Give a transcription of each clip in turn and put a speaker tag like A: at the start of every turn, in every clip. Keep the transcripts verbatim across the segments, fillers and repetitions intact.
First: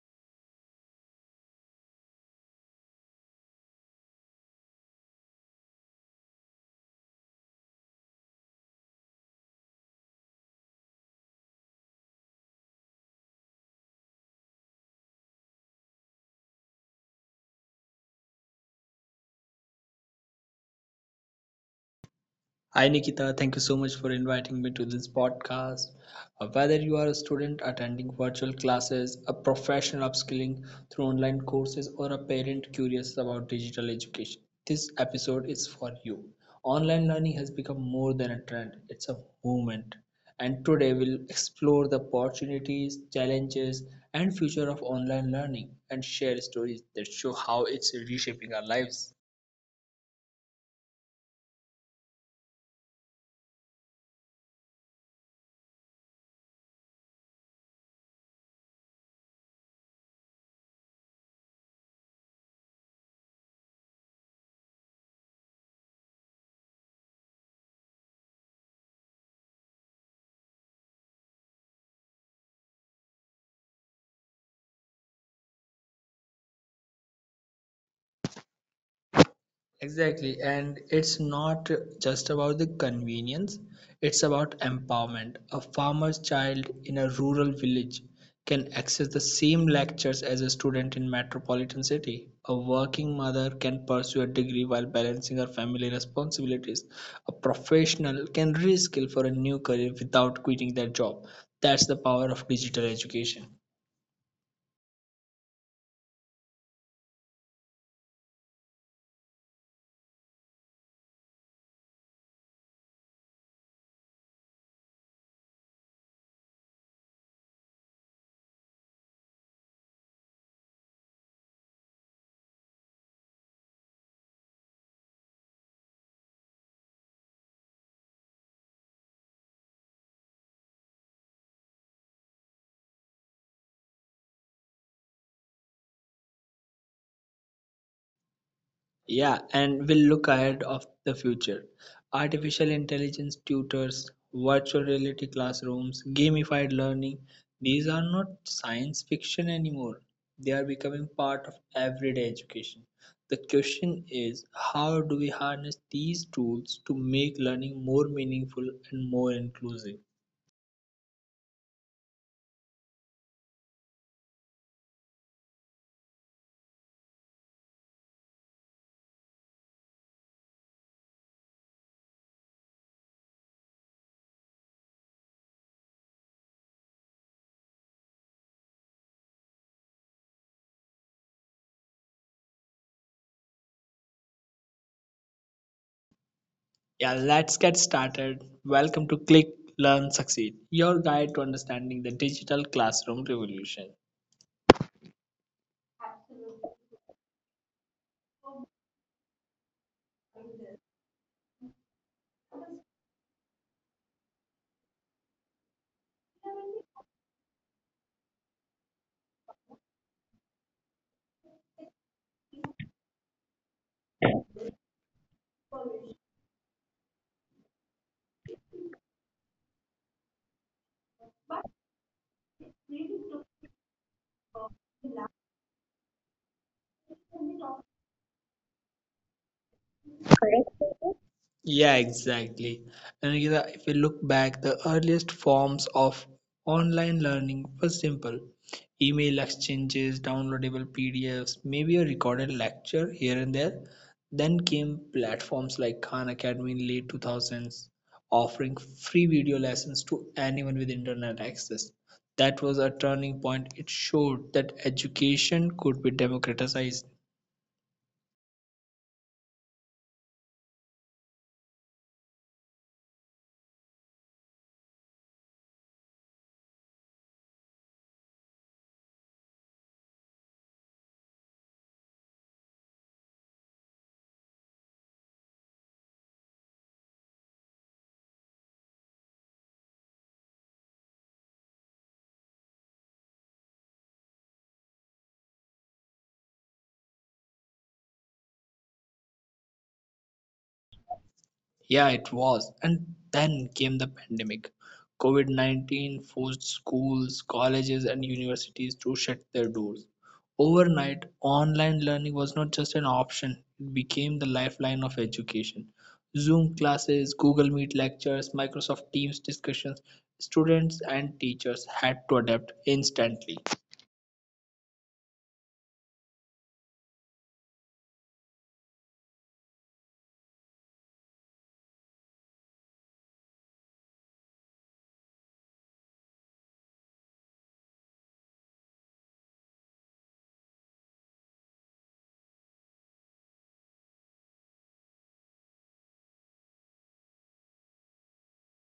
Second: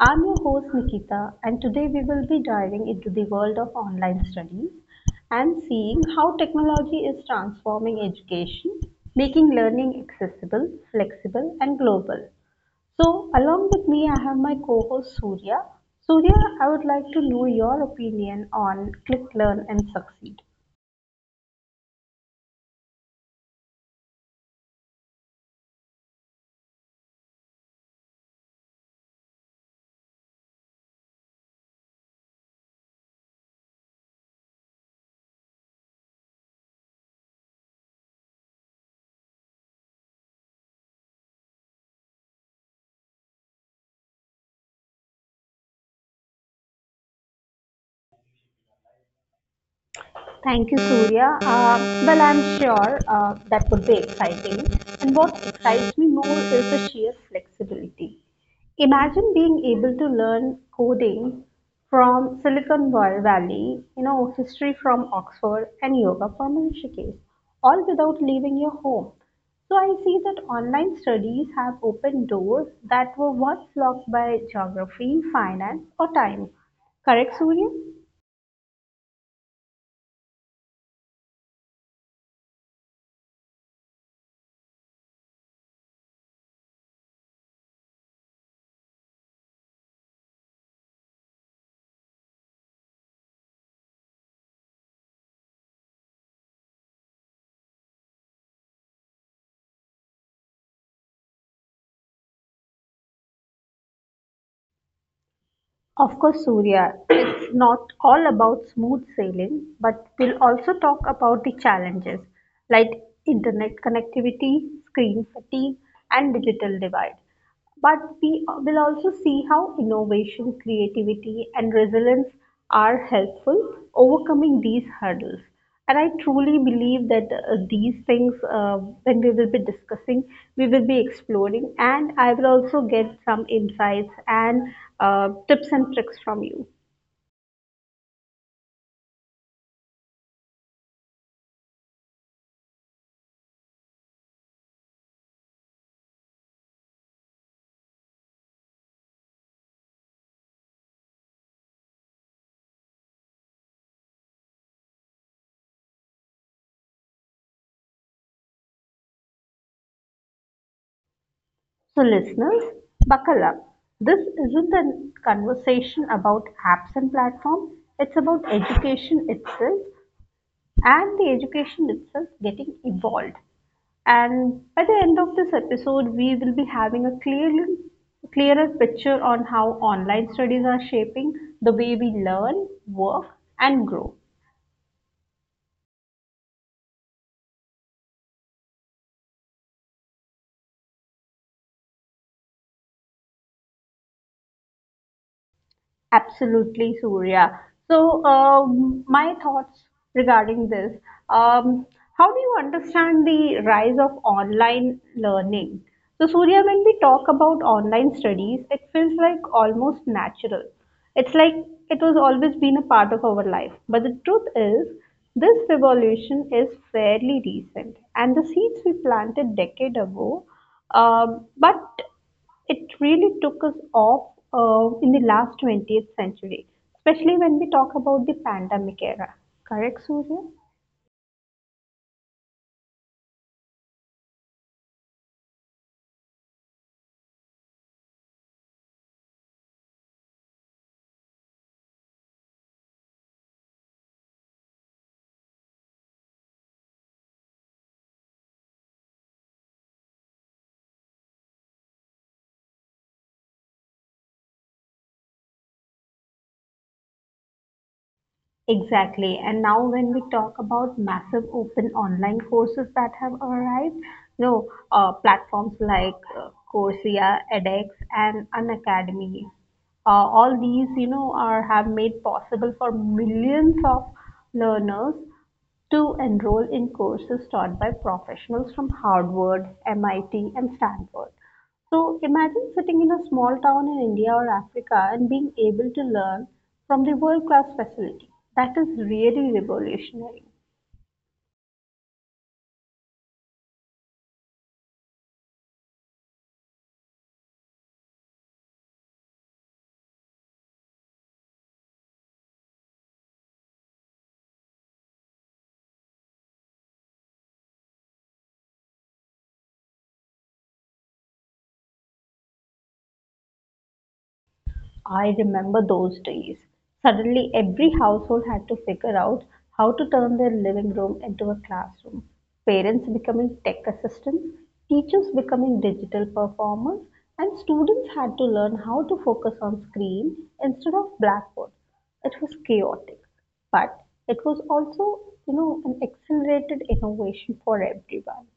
A: I'm your host Nikita and today we will be diving into the world of online studies and seeing how technology is transforming education, making learning accessible, flexible and global. So along with me I have my co-host Surya. Surya, I would like to know your opinion on Click, Learn and Succeed.
B: Hi Nikita, thank you so much for inviting me to this podcast. Uh, Whether you are a student attending virtual classes, a professional upskilling through online courses, or a parent curious about digital education, this episode is for you. Online learning has become more than a trend, it's a movement. And today we'll explore the opportunities, challenges, and future of online learning and share stories that show how it's reshaping our lives.
A: Thank you, Surya. Uh, well, I'm sure uh, that would be exciting. And what excites me more is the sheer flexibility. Imagine being able to learn coding from Silicon Valley, you know, history from Oxford, and yoga from Rishikesh, all without leaving your home. So I see that online studies have opened doors that were once locked by geography, finance, or time. Correct, Surya?
B: Exactly. And it's not just about the convenience, it's about empowerment. A farmer's child in a rural village can access the same lectures as a student in metropolitan city. A working mother can pursue a degree while balancing her family responsibilities. A professional can reskill for a new career without quitting their job. That's the power of digital education.
A: Of course, Surya, it's not all about smooth sailing, but we'll also talk about the challenges like internet connectivity, screen fatigue, and digital divide. But we will also see how innovation, creativity, and resilience are helpful overcoming these hurdles, and I truly believe that uh, these things uh, when we will be discussing, we will be exploring, and I will also get some insights and uh, tips and tricks from you.
B: Yeah, and we'll look ahead of the future. Artificial intelligence tutors, virtual reality classrooms, gamified learning, these are not science fiction anymore. They are becoming part of everyday education. The question is, how do we harness these tools to make learning more meaningful and more inclusive?
A: So listeners, buckle up, this isn't a conversation about apps and platforms, it's about education itself, and the education itself getting evolved. And by the end of this episode, we will be having a clearly clearer picture on how online studies are shaping the way we learn, work, and grow.
B: Yeah, let's get started. Welcome to Click, Learn, Succeed, your guide to understanding the digital classroom revolution.
A: Absolutely, Surya. So, um, my thoughts regarding this. Um, how do you understand the rise of online learning? So, Surya, when we talk about online studies, it feels like almost natural. It's like it was always been a part of our life. But the truth is, this revolution is fairly recent, and the seeds we planted decade ago, um, but it really took us off uh, in the last twentieth century, especially when we talk about the pandemic era. Correct, Surya?
B: Yeah, exactly. And you know, if we look back, the earliest forms of online learning were simple. Email exchanges, downloadable P D Fs, maybe a recorded lecture here and there. Then came platforms like Khan Academy in late two thousands, offering free video lessons to anyone with internet access. That was a turning point. It showed that education could be democratized.
A: Exactly. And now, when we talk about massive open online courses that have arrived, you know, uh, platforms like uh, Coursera, edX, and Unacademy, uh, all these, you know, are have made possible for millions of learners to enroll in courses taught by professionals from Harvard, M I T, and Stanford. So imagine sitting in a small town in India or Africa and being able to learn from the world class facility. That is really revolutionary.
B: Yeah, it was. And then came the pandemic. COVID nineteen forced schools, colleges, and universities to shut their doors. Overnight, online learning was not just an option, it became the lifeline of education. Zoom classes, Google Meet lectures, Microsoft Teams discussions, students and teachers had to adapt instantly.
A: I remember those days. Suddenly, every household had to figure out how to turn their living room into a classroom. Parents becoming tech assistants, teachers becoming digital performers, and students had to learn how to focus on screen instead of blackboard. It was chaotic, but it was also you know, an accelerated innovation for everyone.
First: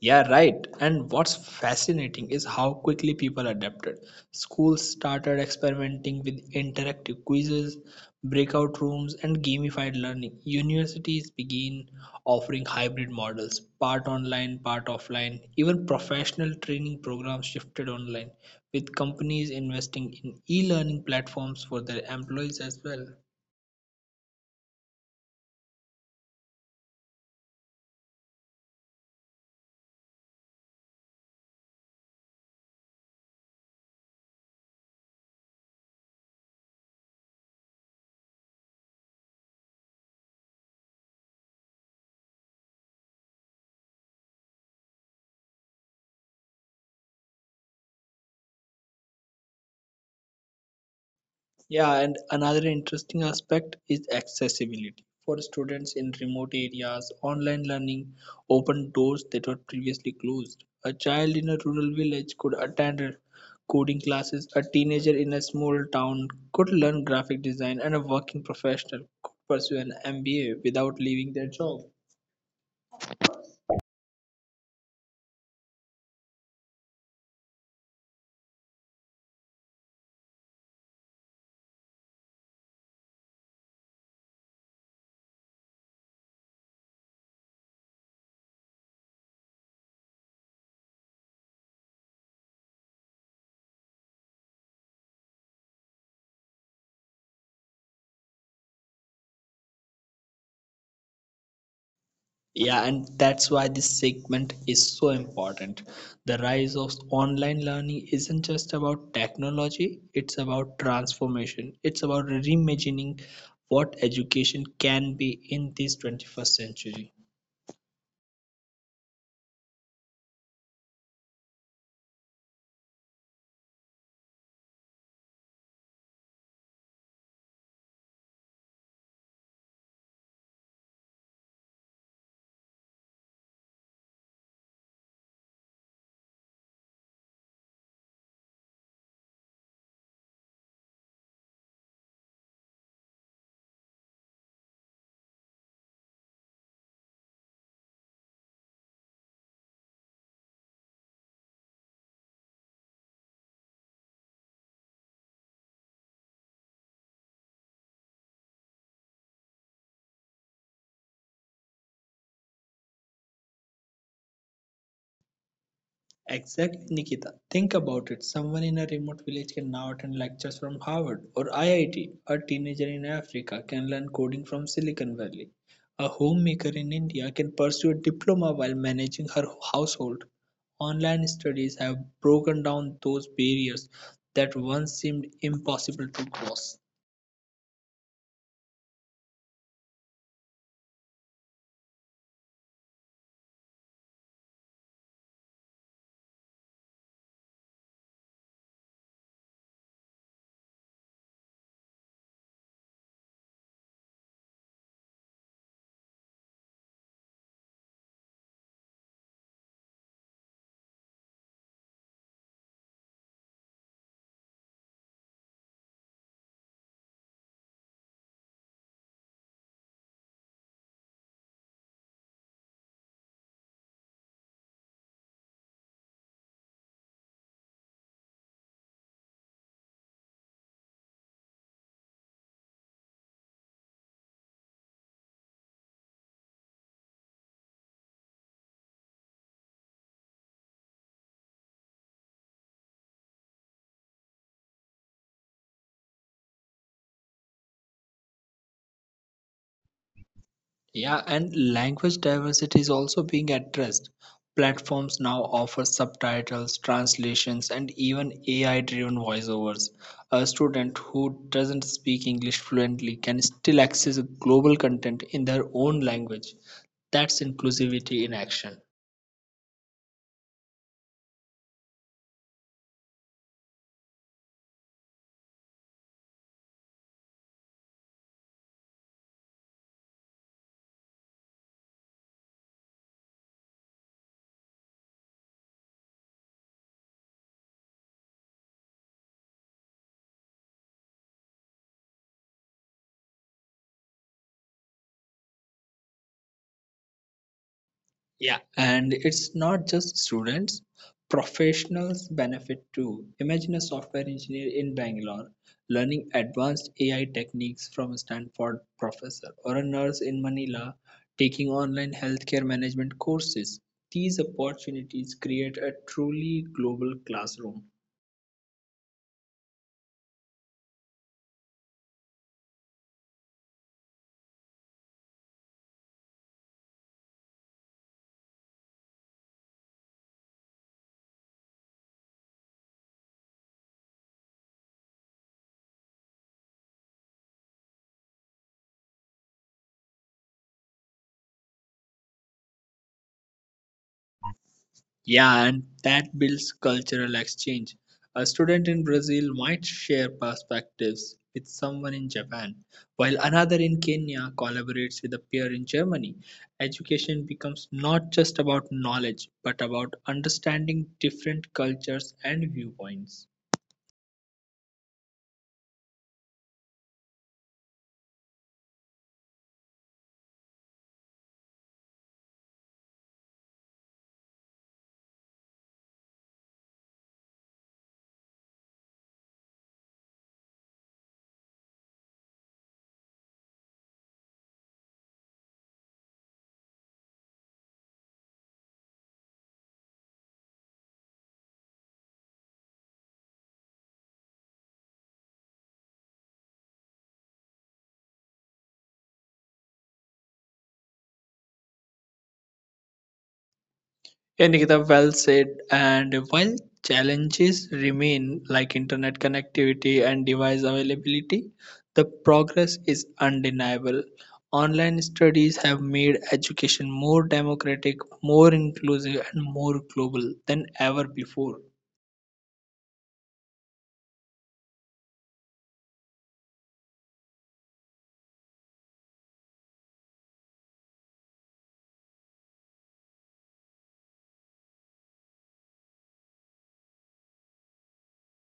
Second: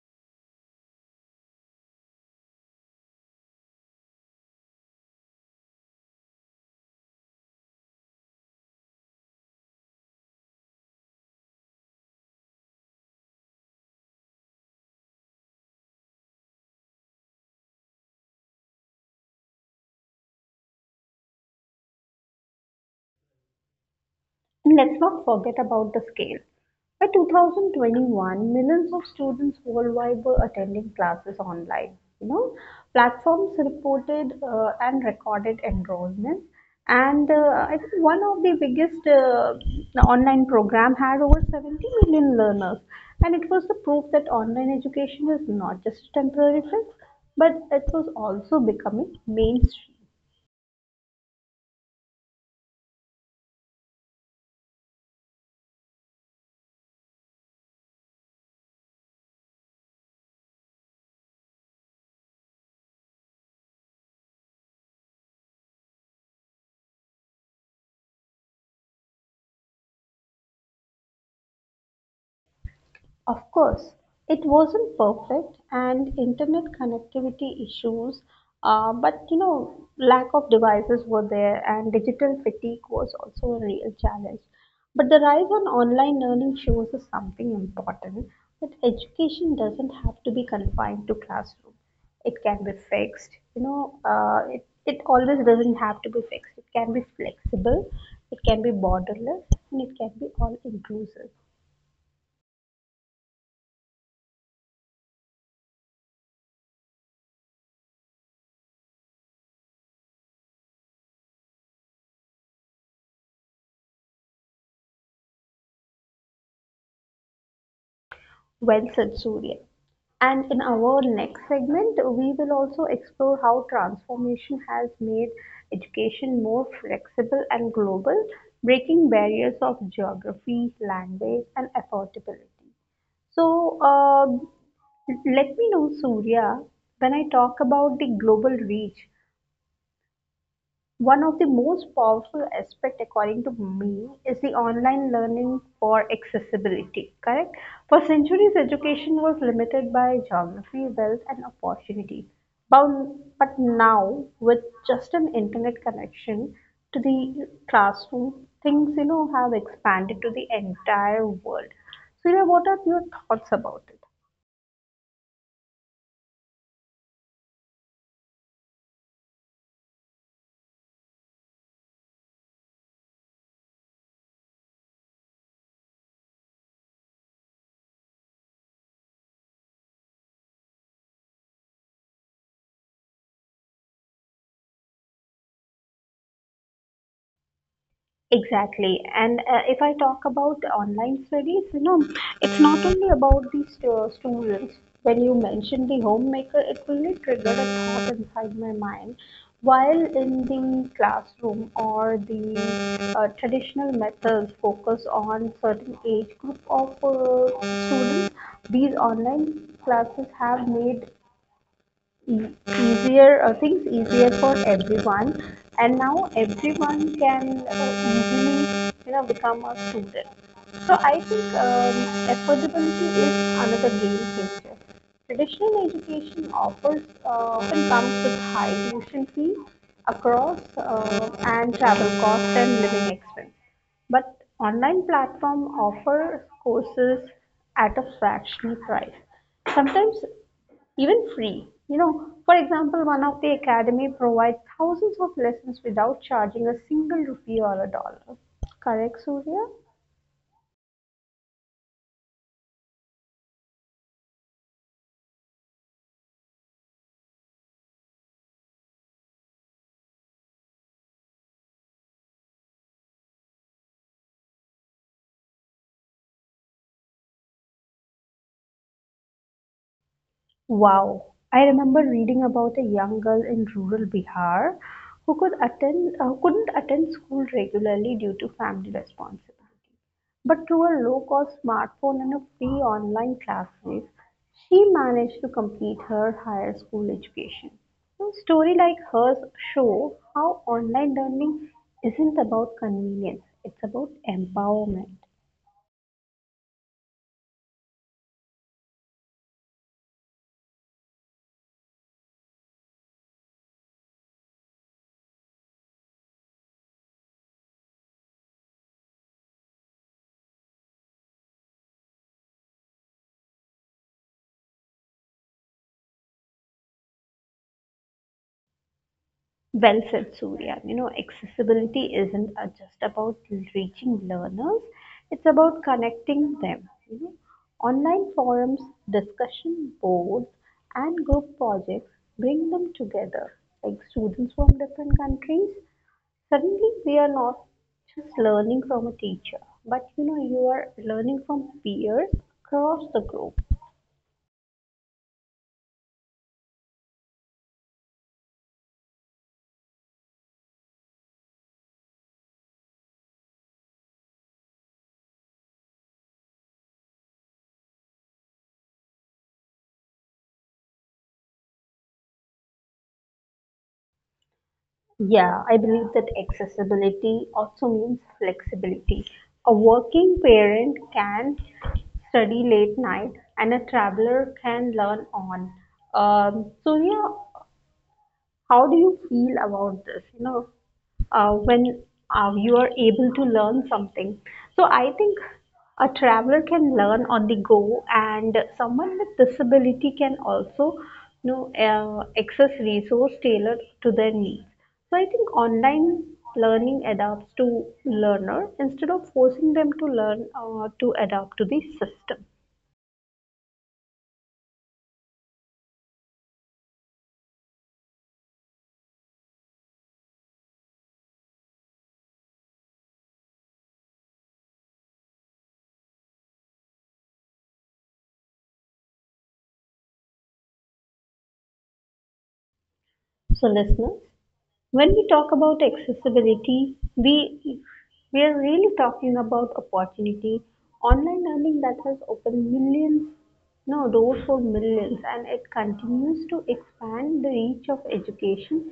B: Yeah, right. And what's fascinating is how quickly people adapted. Schools started experimenting with interactive quizzes, breakout rooms, and gamified learning. Universities began offering hybrid models, part online, part offline. Even professional training programs shifted online, with companies investing in e learning platforms for their employees as well.
A: And let's not forget about the scale. By two thousand twenty-one, millions of students worldwide were attending classes online. You know, platforms reported uh, and recorded enrollments, and uh, I think one of the biggest uh, online program had over seventy million learners, and it was the proof that online education is not just a temporary fix, but it was also becoming mainstream.
B: Yeah, and another interesting aspect is accessibility. For students in remote areas, online learning opened doors that were previously closed. A child in a rural village could attend coding classes, a teenager in a small town could learn graphic design, and a working professional could pursue an M B A without leaving their job.
A: Of course, it wasn't perfect, and internet connectivity issues, uh, but you know, lack of devices were there, and digital fatigue was also a real challenge. But the rise on online learning shows us something important, that education doesn't have to be confined to classroom. It can be fixed, you know, uh, it, it always doesn't have to be fixed. It can be flexible, it can be borderless, and it can be all inclusive.
B: Yeah, and that's why this segment is so important. The rise of online learning isn't just about technology, it's about transformation. It's about reimagining what education can be in this twenty-first century.
A: Well said, Surya. And in our next segment, we will also explore how transformation has made education more flexible and global, breaking barriers of geography, language, and affordability. So, um let me know, Surya, when I talk about the global reach, one of the most powerful aspect, according to me, is the online learning for accessibility. Correct? For centuries, education was limited by geography, wealth, and opportunity. Bound- But now, with just an internet connection to the classroom, things you know have expanded to the entire world. So you know, what are your thoughts about it?
B: Exactly, Nikita. Think about it. Someone in a remote village can now attend lectures from Harvard or I I T. A teenager in Africa can learn coding from Silicon Valley. A homemaker in India can pursue a diploma while managing her household. Online studies have broken down those barriers that once seemed impossible to cross.
A: Exactly. And uh, if I talk about online studies, you know, it's not only about the stu- students. When you mentioned the homemaker, it really triggered a thought inside my mind. While in the classroom or the uh, traditional methods focus on certain age group of uh, students, these online classes have made e- easier uh, things easier for everyone, and now everyone can uh, easily you know become a student. So I think um, affordability is another game changer. Traditional education offers uh, often comes with high tuition fees across uh, and travel costs and living expense. But online platform offers courses at a fractional price, sometimes even free. You know, for example, one of the academy provides thousands of lessons without charging a single rupee or a dollar. Correct, Surya?
B: Yeah, and language diversity is also being addressed. Platforms now offer subtitles, translations, and even A I driven voiceovers. A student who doesn't speak English fluently can still access global content in their own language. That's inclusivity in action.
A: Wow, I remember reading about a young girl in rural Bihar who could attend uh, couldn't attend school regularly due to family responsibility. But through a low-cost smartphone and a free online classes, she managed to complete her higher school education. So story like hers show how online learning isn't about convenience, it's about empowerment.
B: Yeah, and it's not just students, professionals benefit too. Imagine a software engineer in Bangalore learning advanced A I techniques from a Stanford professor, or a nurse in Manila taking online healthcare management courses. These opportunities create a truly global classroom.
A: Well said, Surya. You know, accessibility isn't uh, just about reaching learners, it's about connecting them. You know, online forums, discussion boards, and group projects bring them together. Like students from different countries, suddenly we are not just learning from a teacher, but you know, you are learning from peers across the group.
B: Yeah, and that builds cultural exchange. A student in Brazil might share perspectives with someone in Japan, while another in Kenya collaborates with a peer in Germany. Education becomes not just about knowledge, but about understanding different cultures and viewpoints.
A: Yeah, I believe that accessibility also means flexibility. A working parent can study late night, and a traveler can learn on. Um, so, yeah, how do you feel about this you know uh, when uh, you are able to learn something so I think a traveler can learn on the go, and someone with disability can also you know uh, access resource tailored to their needs. So I think online learning adapts to learner instead of forcing them to learn uh, to adapt to the system.
B: Yeah, Nikita, well said. And while challenges remain, like internet connectivity and device availability, the progress is undeniable. Online studies have made education more democratic, more inclusive, and more global than ever before.
A: So listeners, when we talk about accessibility, we we are really talking about opportunity. Online learning that has opened millions, no doors for millions, and it continues to expand the reach of education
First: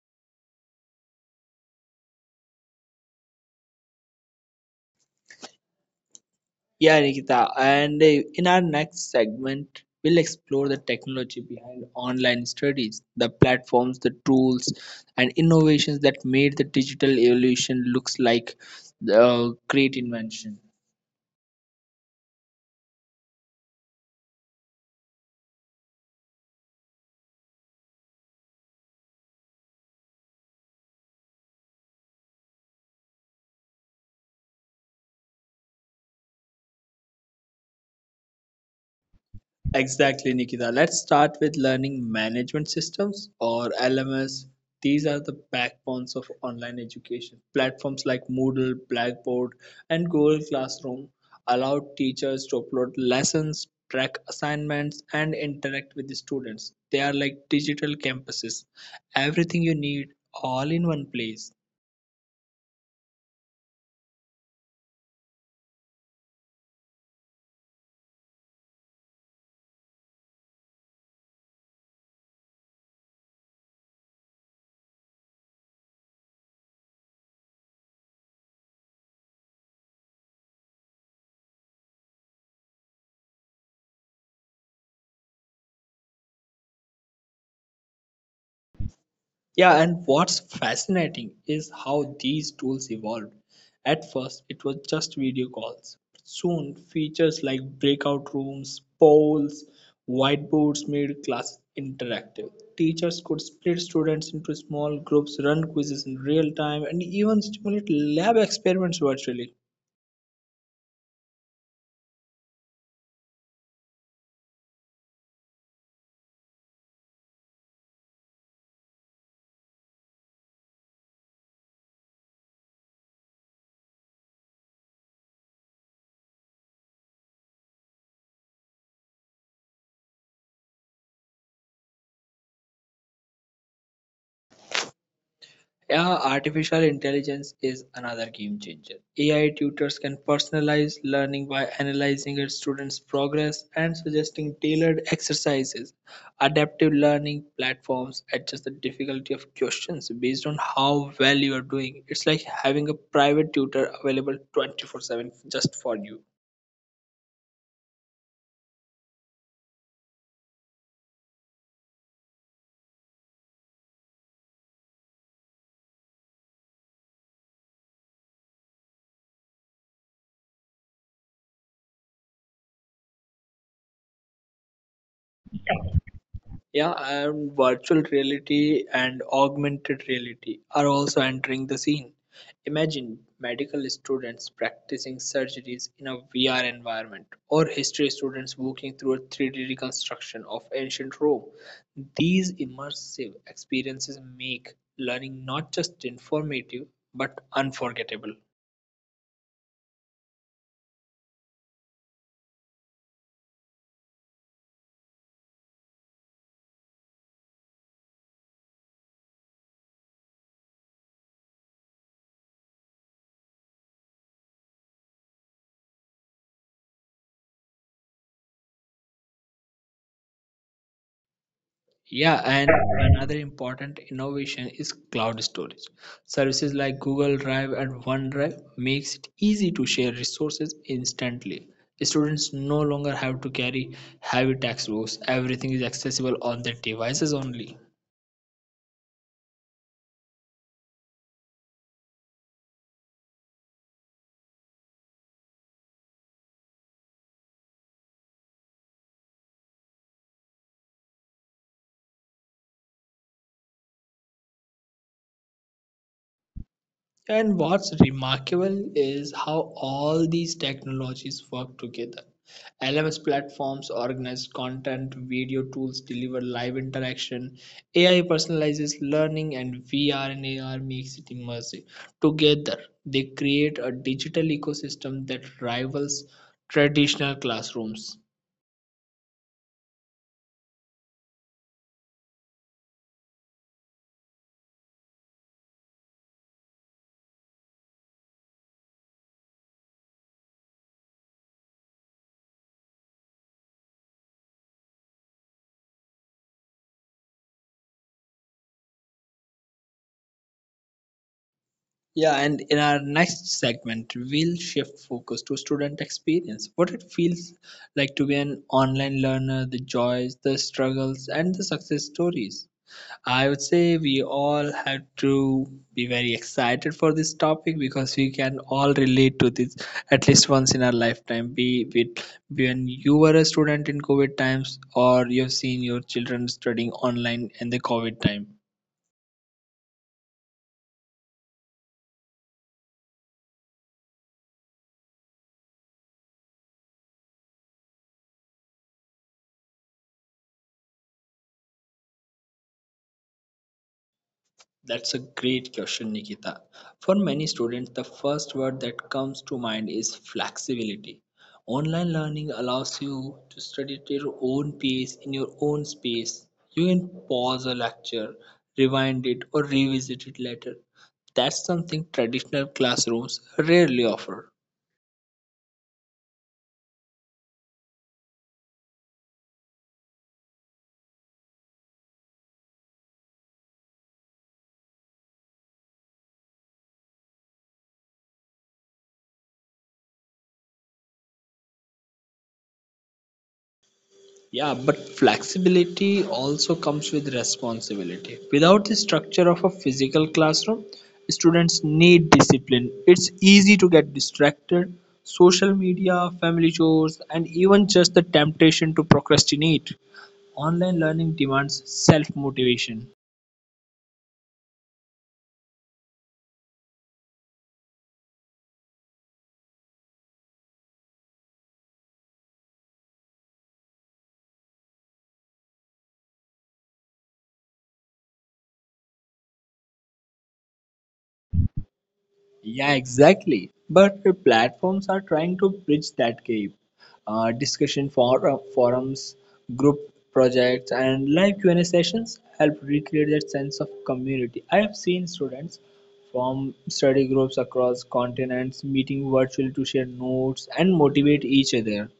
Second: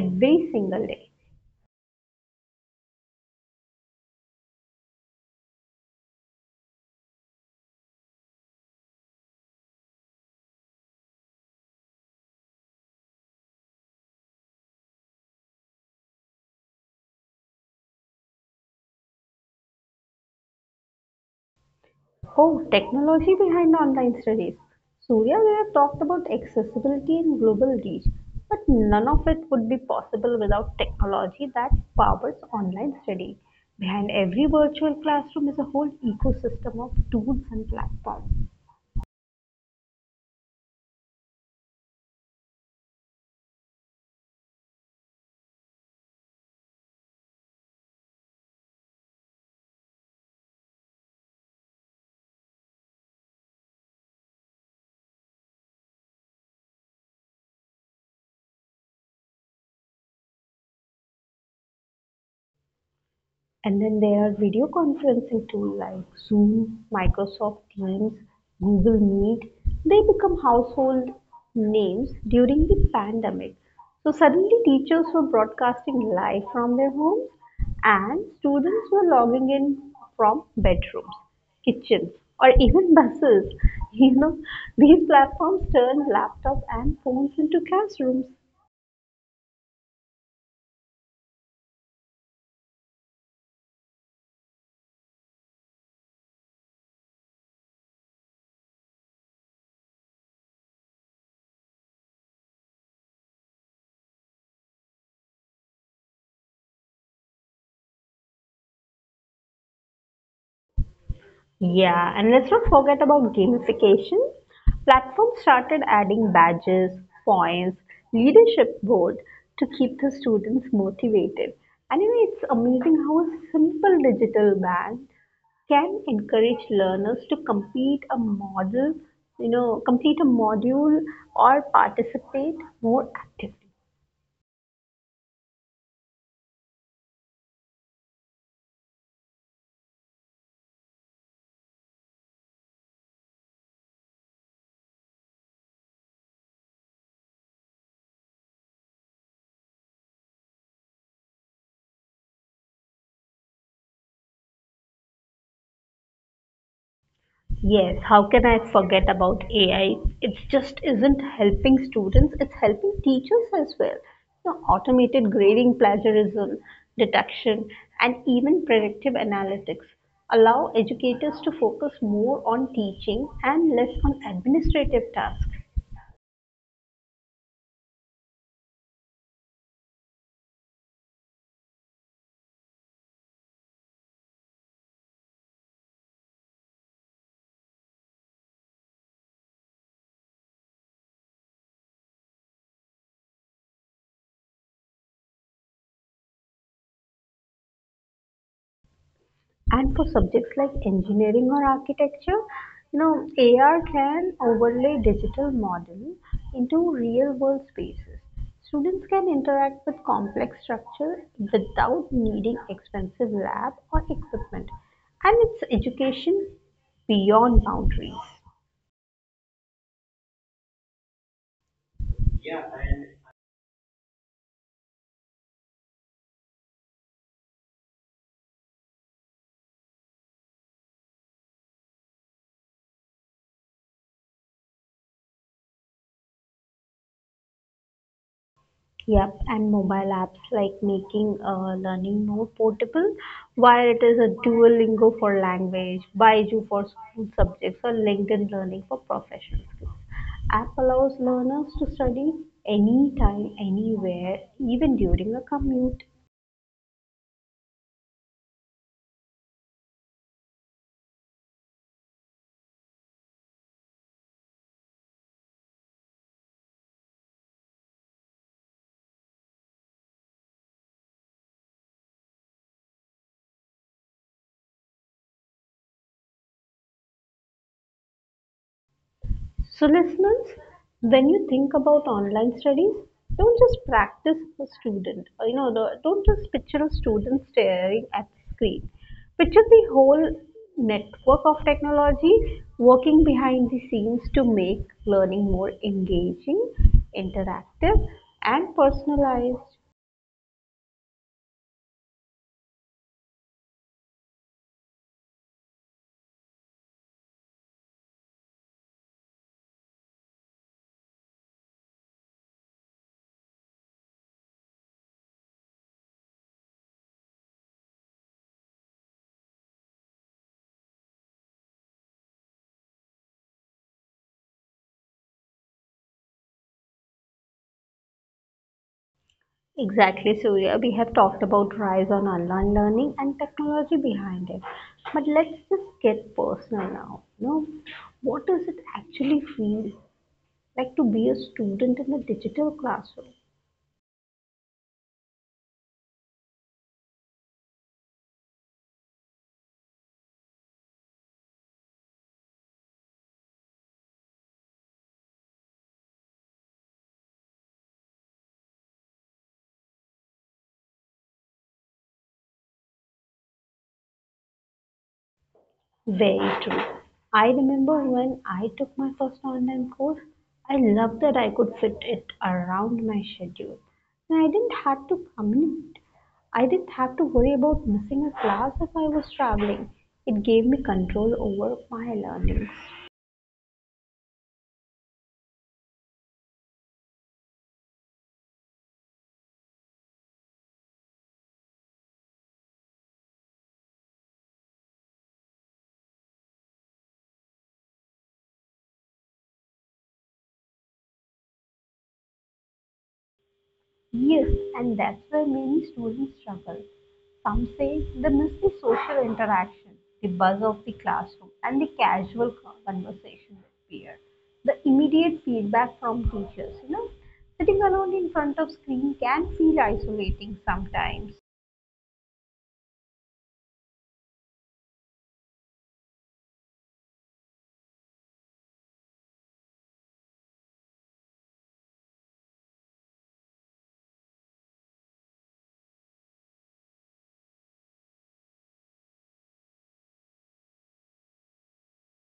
A: every single day.
B: Yeah, Nikita. And uh, in our next segment, we'll explore the technology behind online studies, the platforms, the tools, and innovations that made the digital evolution looks like a great invention.
A: Oh, technology behind online studies. Surya, we have talked about accessibility and global reach, but none of it would be possible without technology that powers online study. Behind every virtual classroom is a whole ecosystem of tools and platforms.
B: Exactly, Nikita. Let's start with learning management systems, or L M S. These are the backbones of online education. Platforms like Moodle, Blackboard, and Google Classroom allow teachers to upload lessons, track assignments, and interact with the students. They are like digital campuses. Everything you need all in one place.
A: And then there are video conferencing tools like Zoom, Microsoft Teams, Google Meet. They become household names during the pandemic. So suddenly teachers were broadcasting live from their homes, and students were logging in from bedrooms, kitchens, or even buses. You know, these platforms turned laptops and phones into classrooms.
B: Yeah, and what's fascinating is how these tools evolved. At first, it was just video calls. Soon, features like breakout rooms, polls, whiteboards made class interactive. Teachers could split students into small groups, run quizzes in real time, and even stimulate lab experiments virtually.
A: Yeah, and let's not forget about gamification. Platforms started adding badges, points, leadership board to keep the students motivated. And you know, it's amazing how a simple digital ban can encourage learners to complete a model, you know, complete a module or participate more actively.
B: Yeah, artificial intelligence is another game changer. A I tutors can personalize learning by analyzing a student's progress and suggesting tailored exercises. Adaptive learning platforms adjust the difficulty of questions based on how well you are doing. It's like having a private tutor available twenty-four seven just for you.
A: Yes, how can I forget about A I? It just isn't helping students, it's helping teachers as well. You know, automated grading, plagiarism detection, and even predictive analytics allow educators to focus more on teaching and less on administrative tasks.
B: Yeah, and virtual reality and augmented reality are also entering the scene. Imagine medical students practicing surgeries in a V R environment, or history students walking through a three D reconstruction of ancient Rome. These immersive experiences make learning not just informative but unforgettable.
A: And for subjects like engineering or architecture, you know, A R can overlay digital model into real world spaces. Students can interact with complex structure without needing expensive lab or equipment. And it's education beyond boundaries.
B: Yeah, and another important innovation is cloud storage. Services like Google Drive and OneDrive makes it easy to share resources instantly. Students no longer have to carry heavy textbooks. Everything is accessible on their devices only.
A: Yep, and mobile apps like making uh, learning more portable, while it is a Duolingo for language, Baiju for school subjects, or LinkedIn Learning for professional skills. App allows learners to study anytime, anywhere, even during a commute.
B: And what's remarkable is how all these technologies work together. L M S platforms organize content, video tools deliver live interaction, A I personalizes learning, and V R and A R makes it immersive. Together, they create a digital ecosystem that rivals traditional classrooms.
A: So, listeners, when you think about online studies, don't just practice a student. Uh, You know, the- don't just picture a student staring at the screen. Picture the whole network of technology working behind the scenes to make learning more engaging, interactive, and personalized.
B: Yeah, and in our next segment, we'll shift focus to student experience. What it feels like to be an online learner, the joys, the struggles, and the success stories. I would say we all have to be very excited for this topic because we can all relate to this at least once in our lifetime. Be be it when you were a student in COVID times, or you've seen your children studying online in the COVID time.
A: Exactly, Surya. We have talked about rise on online learning and technology behind it. But let's just get personal now. You know, what does it actually feel like to be a student in a digital classroom?
B: That's a great question, Nikita. For many students, the first word that comes to mind is flexibility. Online learning allows you to study at your own pace in your own space. You can pause a lecture, rewind it, or revisit it later. That's something traditional classrooms rarely offer.
A: Very true. I remember when I took my first online course, I loved that I could fit it around my schedule. And I didn't have to commute. I didn't have to worry about missing a class if I was traveling. It gave me control over my learning.
B: Yeah, but flexibility also comes with responsibility. Without the structure of a physical classroom, students need discipline. It's easy to get distracted, social media, family chores, and even just the temptation to procrastinate. Online learning demands self motivation.
A: Yes, and that's where many students struggle. Some say they miss the social interaction, the buzz of the classroom, and the casual conversation with peers. The immediate feedback from teachers, you know, sitting alone in front of screen can feel isolating sometimes.
B: Yeah, exactly. But the platforms are trying to bridge that gap. Uh, discussion for, uh, forums, group projects, and live Q and A sessions help recreate that sense of community. I have seen students from study groups across continents meeting virtually to share notes and motivate each other.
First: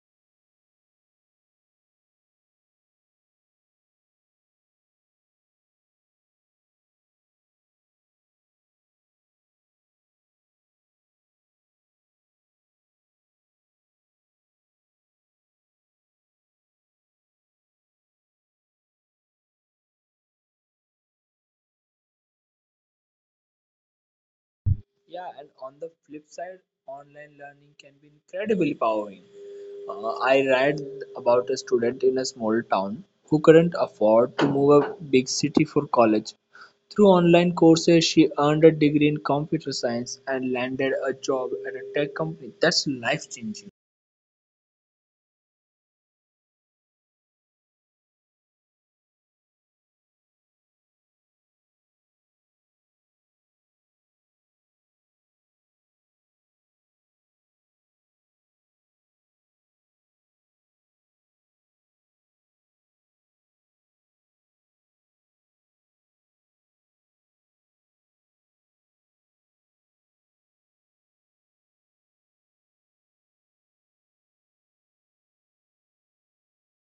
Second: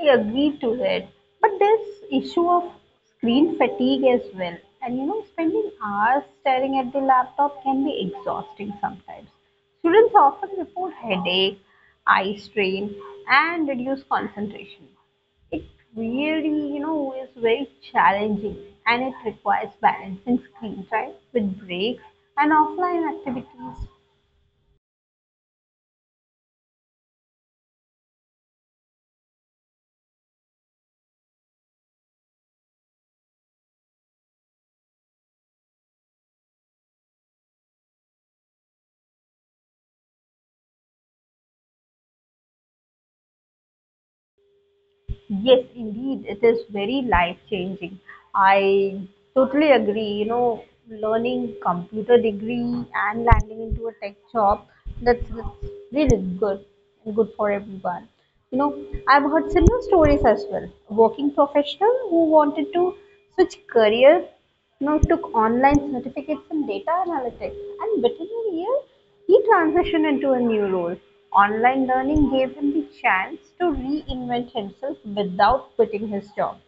A: I agree to it, but there's issue of screen fatigue as well. And you know, spending hours staring at the laptop can be exhausting sometimes. Students often report headache, eye strain, and reduced concentration. It really, you know, is very challenging, and it requires balancing screen time with breaks and offline activities.
B: Yeah, and on the flip side, online learning can be incredibly empowering. Uh, I read about a student in a small town who couldn't afford to move a big city for college. Through online courses, she earned a degree in computer science and landed a job at a tech company. That's life changing.
A: Yes, indeed, it is very life changing. I totally agree. You know, learning computer degree and landing into a tech job, that's, that's really good and good for everyone. You know, I've heard similar stories as well. Working professional who wanted to switch career now took online certificates in data analytics, and within a year, he transitioned into a new role. Online learning gave him the chance to reinvent himself without quitting his job.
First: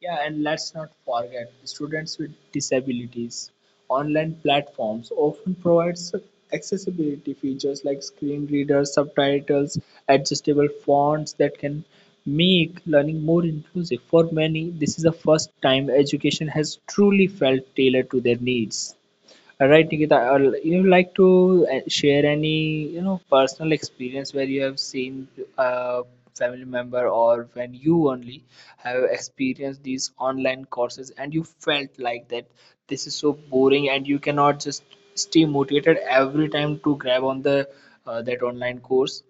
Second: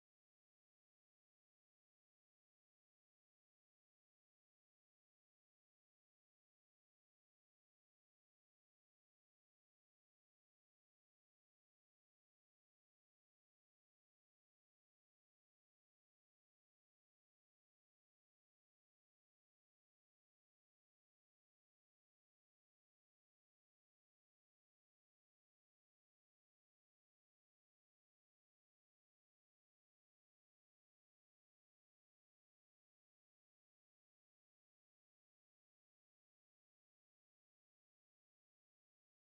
B: Yeah, and let's not forget students with disabilities. Online platforms often provides accessibility features like screen readers, subtitles, adjustable fonts that can make learning more inclusive. For many, this is the first time education has truly felt tailored to their needs. All right, Nikita, uh, you would like to uh, share any, you know, personal experience where you have seen a family member or when you only have experienced these online courses and you felt like that this is so boring and you cannot just stay motivated every time to grab on the uh, that online course.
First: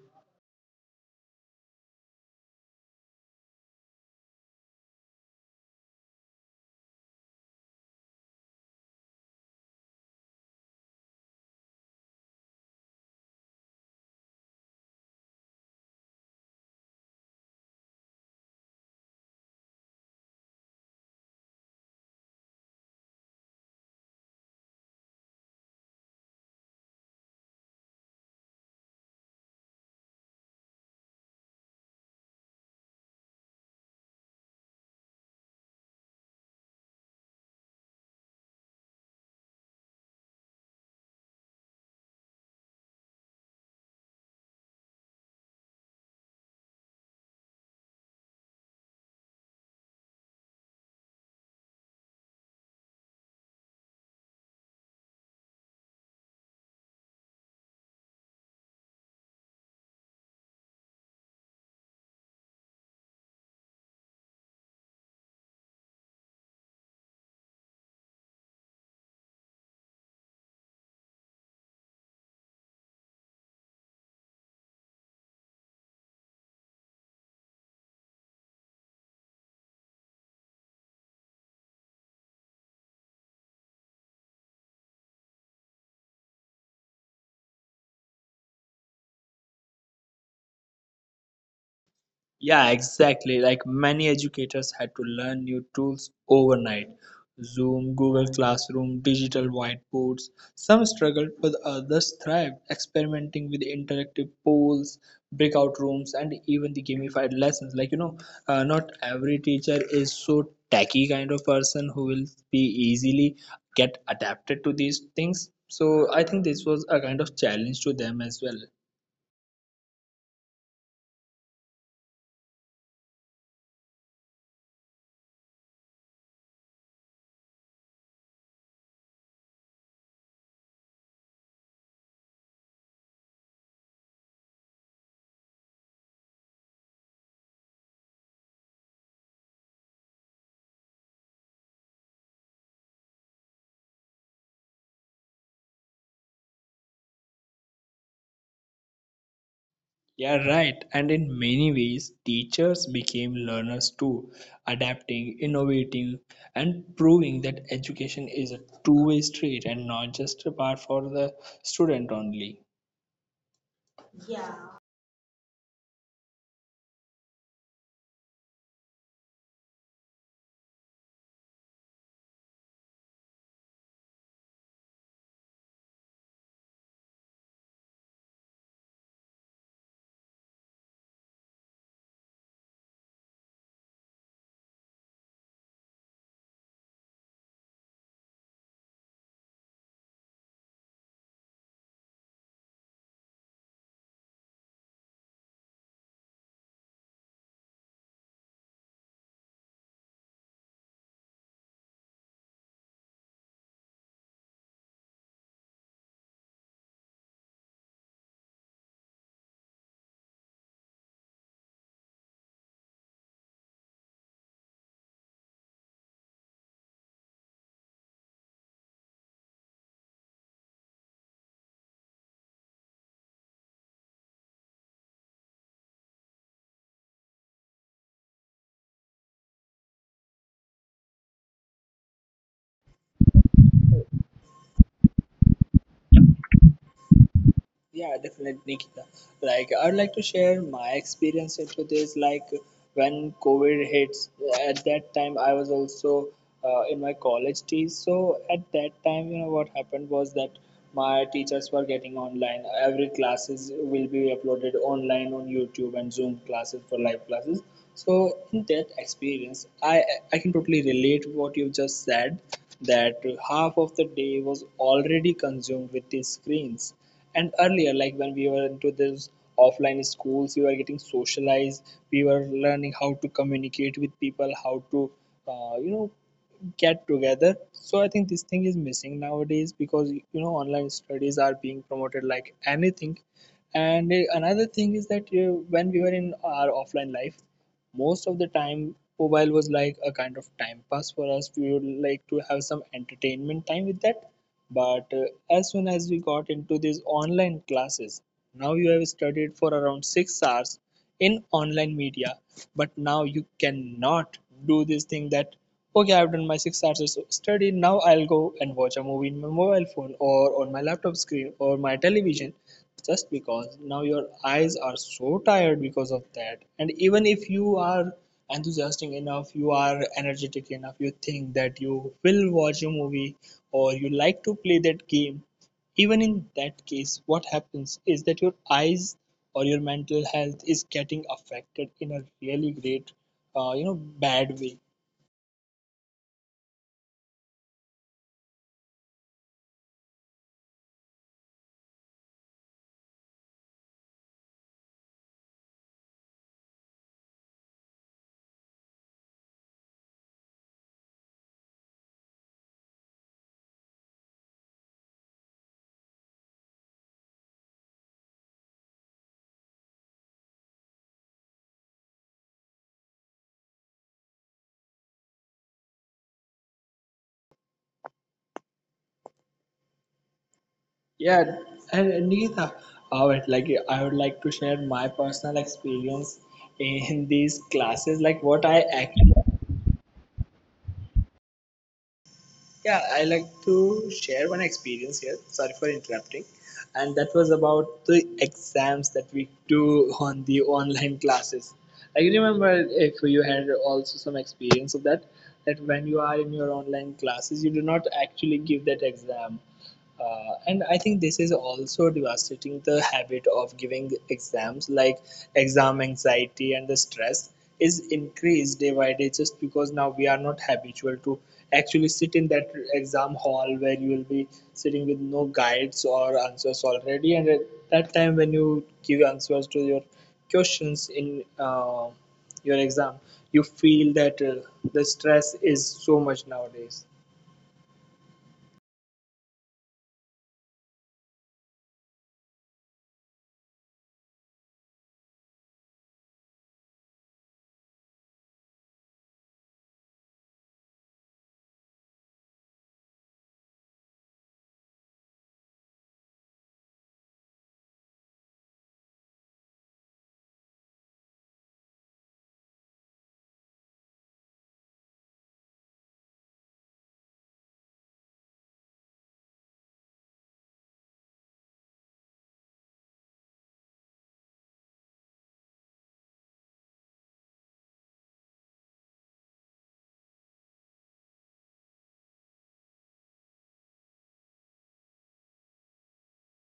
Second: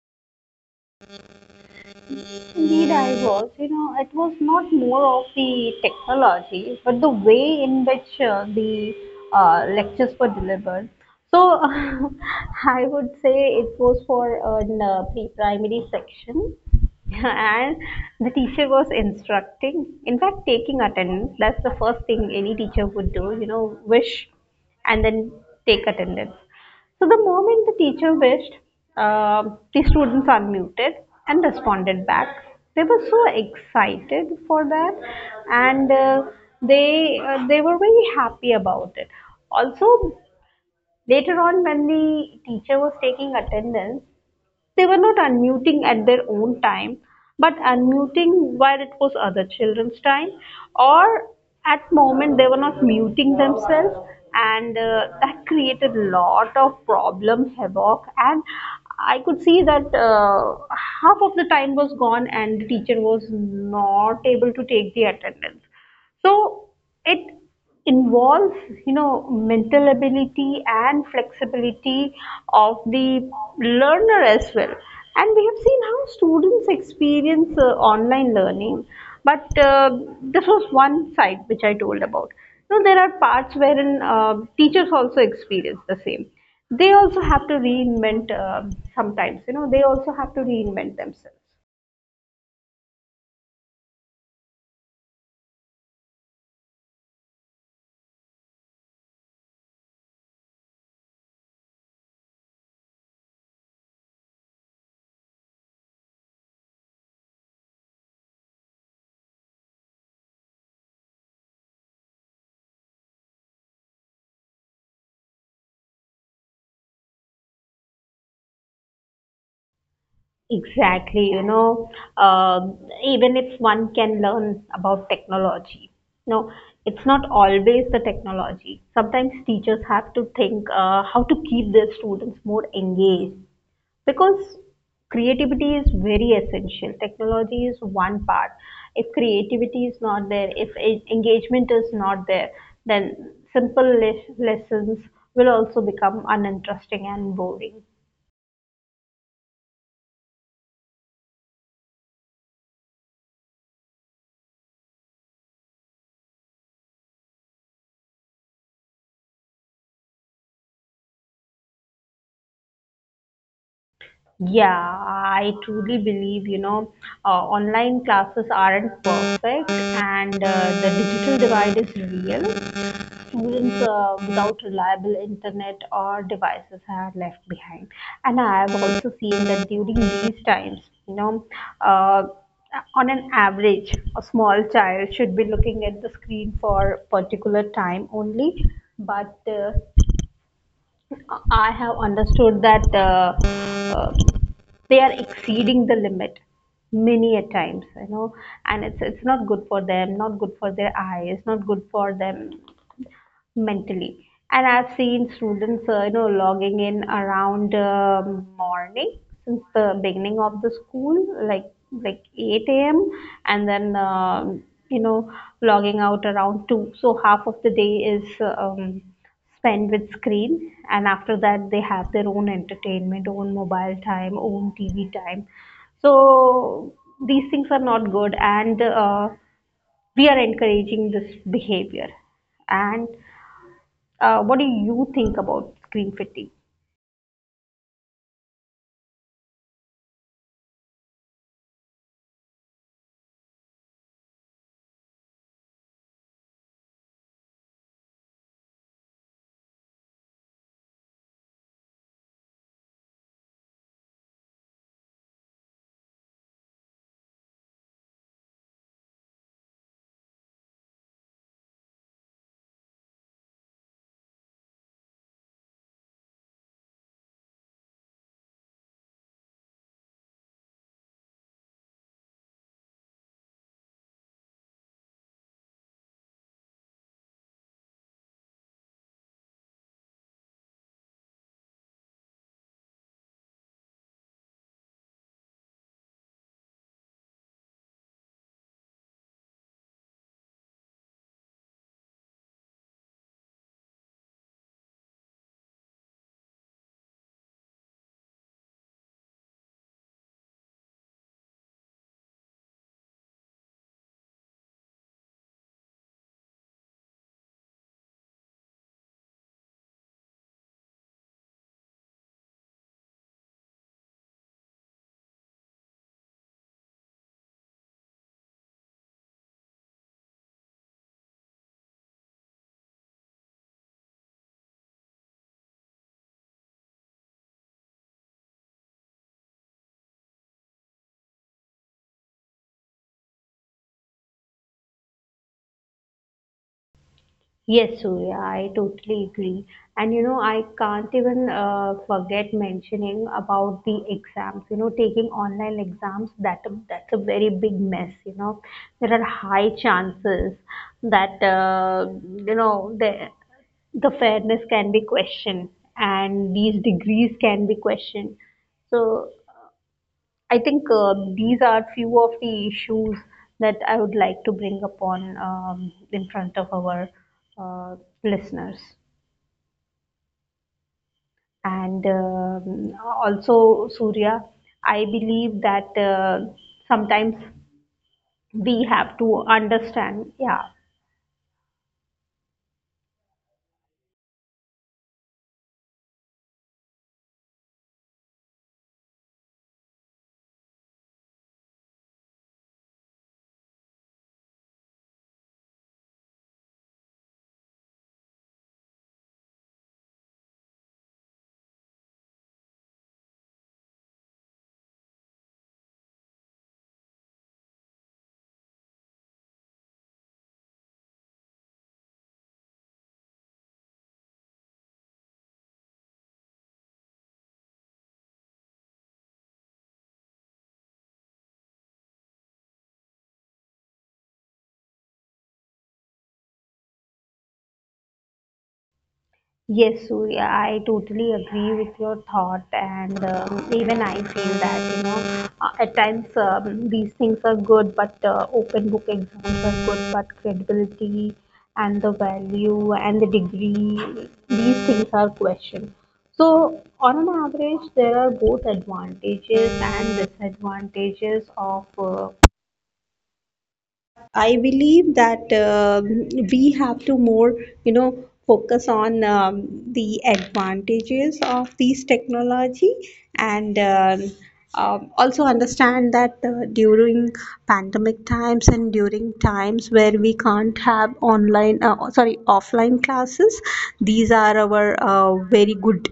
A: Indeed, I was. You know, it was not more of the technology, but the way in which uh, the uh, lectures were delivered. So, I would say it was for an uh, pre-primary section, and the teacher was instructing. In fact, taking attendance. That's the first thing any teacher would do. You know, wish and then take attendance. So the moment the teacher wished, um the students unmuted and responded back. They were so excited for that, and uh, they uh, they were very happy about it. Also, later on, when the teacher was taking attendance, they were not unmuting at their own time, but unmuting while it was other children's time, or at moment they were not muting themselves, and uh, that created a lot of problem havoc. And I could see that uh, half of the time was gone, and the teacher was not able to take the attendance. So it involves, you know, mental ability and flexibility of the learner as well. And we have seen how students experience uh, online learning. But uh, this was one side which I told about. Now there are parts wherein uh, teachers also experience the same. They also have to reinvent uh, sometimes. You know, they also have to reinvent themselves.
B: Yeah, exactly. Like, many educators had to learn new tools overnight, Zoom, Google Classroom, digital whiteboards. Some struggled, but others thrived, experimenting with interactive polls, breakout rooms, and even the gamified lessons. Like, you know, uh, not every teacher is so techy kind of person who will be easily get adapted to these things. So I think this was a kind of challenge to them as well.
A: Exactly, you know, um, even if one can learn about technology, no, it's not always the technology. Sometimes teachers have to think uh, how to keep their students more engaged, because creativity is very essential. Technology is one part. If creativity is not there, if e- engagement is not there, then simple le- lessons will also become uninteresting and boring.
B: Yeah, right. And in many ways, teachers became learners too, adapting, innovating, and proving that education is a two way street and not just a part for the student only.
A: Yeah, I truly believe, you know, uh, online classes aren't perfect, and uh, the digital divide is real. Students uh, without reliable internet or devices are left behind. And I have also seen that during these times, you know, uh, on an average, a small child should be looking at the screen for a particular time only. But uh, I have understood that uh, uh, they are exceeding the limit many a times, you know, and it's it's not good for them, not good for their eyes, not good for them mentally. And I've seen students, uh, you know, logging in around um morning since the beginning of the school, like like eight a m, and then um you know, logging out around two. So half of the day is um, spent with screen, and after that they have their own entertainment, own mobile time, own T V time. So these things are not good, and uh, we are encouraging this behavior. And uh, what do you think about screen fatigue?
B: Yeah, definitely, Nikita. Like, I'd like to share my experience into this. Like, when COVID hits, at that time, I was also uh, in my college days. So, at that time, you know, what happened was that my teachers were getting online. Every classes will be uploaded online on YouTube and Zoom classes for live classes. So, in that experience, I I can totally relate what you just said. That half of the day was already consumed with these screens, and earlier, like when we were into this offline schools, we were getting socialized, we were learning how to communicate with people, how to uh, you know get together. So I think this thing is missing nowadays, because you know, online studies are being promoted like anything. And uh, another thing is that, uh, when we were in our offline life, most of the time mobile was like a kind of time pass for us. We would like to have some entertainment time with that. But uh, as soon as we got into these online classes, now you have studied for around six hours in online media, but now you cannot do this thing that, okay, I've done my six hours of study, now I'll go and watch a movie in my mobile phone or on my laptop screen or my television, just because now your eyes are so tired because of that. And even if you are enthusiastic enough, you are energetic enough, you think that you will watch a movie or you like to play that game, even in that case what happens is that your eyes or your mental health is getting affected in a really great uh, you know bad way.
A: Yes, Surya, I totally agree. And you know, I can't even uh, forget mentioning about the exams. You know, taking online exams, that that's a very big mess. You know, there are high chances that, uh, you know, the the fairness can be questioned, and these degrees can be questioned. So I think uh, these are few of the issues that I would like to bring upon, um, in front of our uh, listeners.
B: Yeah,
A: And
B: and and Neeta,
A: um,
B: I would like
A: also,
B: I would like
A: Surya,
B: to share
A: I
B: my personal
A: believe that
B: experience
A: uh,
B: in
A: sometimes
B: these classes. Like, what I
A: we have
B: actually,
A: to understand, yeah.
B: yeah, I like to share one experience here. Sorry for interrupting, and that was about the exams that we do on the online classes. I remember if you had also some experience of that, that when you are in your online classes, you do not actually give that exam. Uh, and I think this is also devastating the habit of giving exams, like exam anxiety and the stress is increased day by day, just because now we are not habitual to actually sit in that exam hall where you will be sitting with no guides or answers already. And at that time, when you give answers to your questions in uh, your exam, you feel that uh, the stress is so much nowadays.
A: Yes, Surya, I totally agree with your thought, and um, even I feel that you know uh, at times um, these things are good, but uh, open book exams are good, but credibility and the value and the degree, these things are questioned. So on an average, there are both advantages and disadvantages of uh, I believe that um we have to more, you know, focus on um, the advantages of these technology, and um, um, also understand that uh, during pandemic times and during times where we can't have online, uh, sorry, offline classes, these are our uh, very good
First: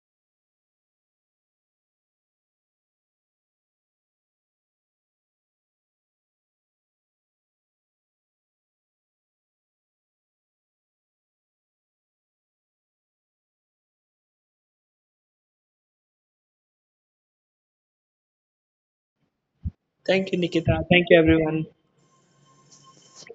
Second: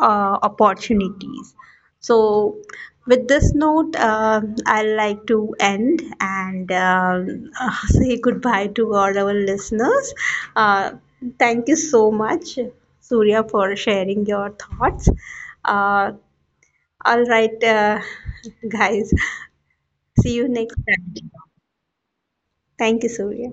A: uh, opportunities. So, with this note, uh, I like to end and um say goodbye to all our listeners. Uh, thank you so much, Surya, for sharing your thoughts. Uh, all right, uh, guys, see you
B: Thank you,
A: next
B: Nikita.
A: time.
B: Thank you, everyone.
A: Thank you, Surya.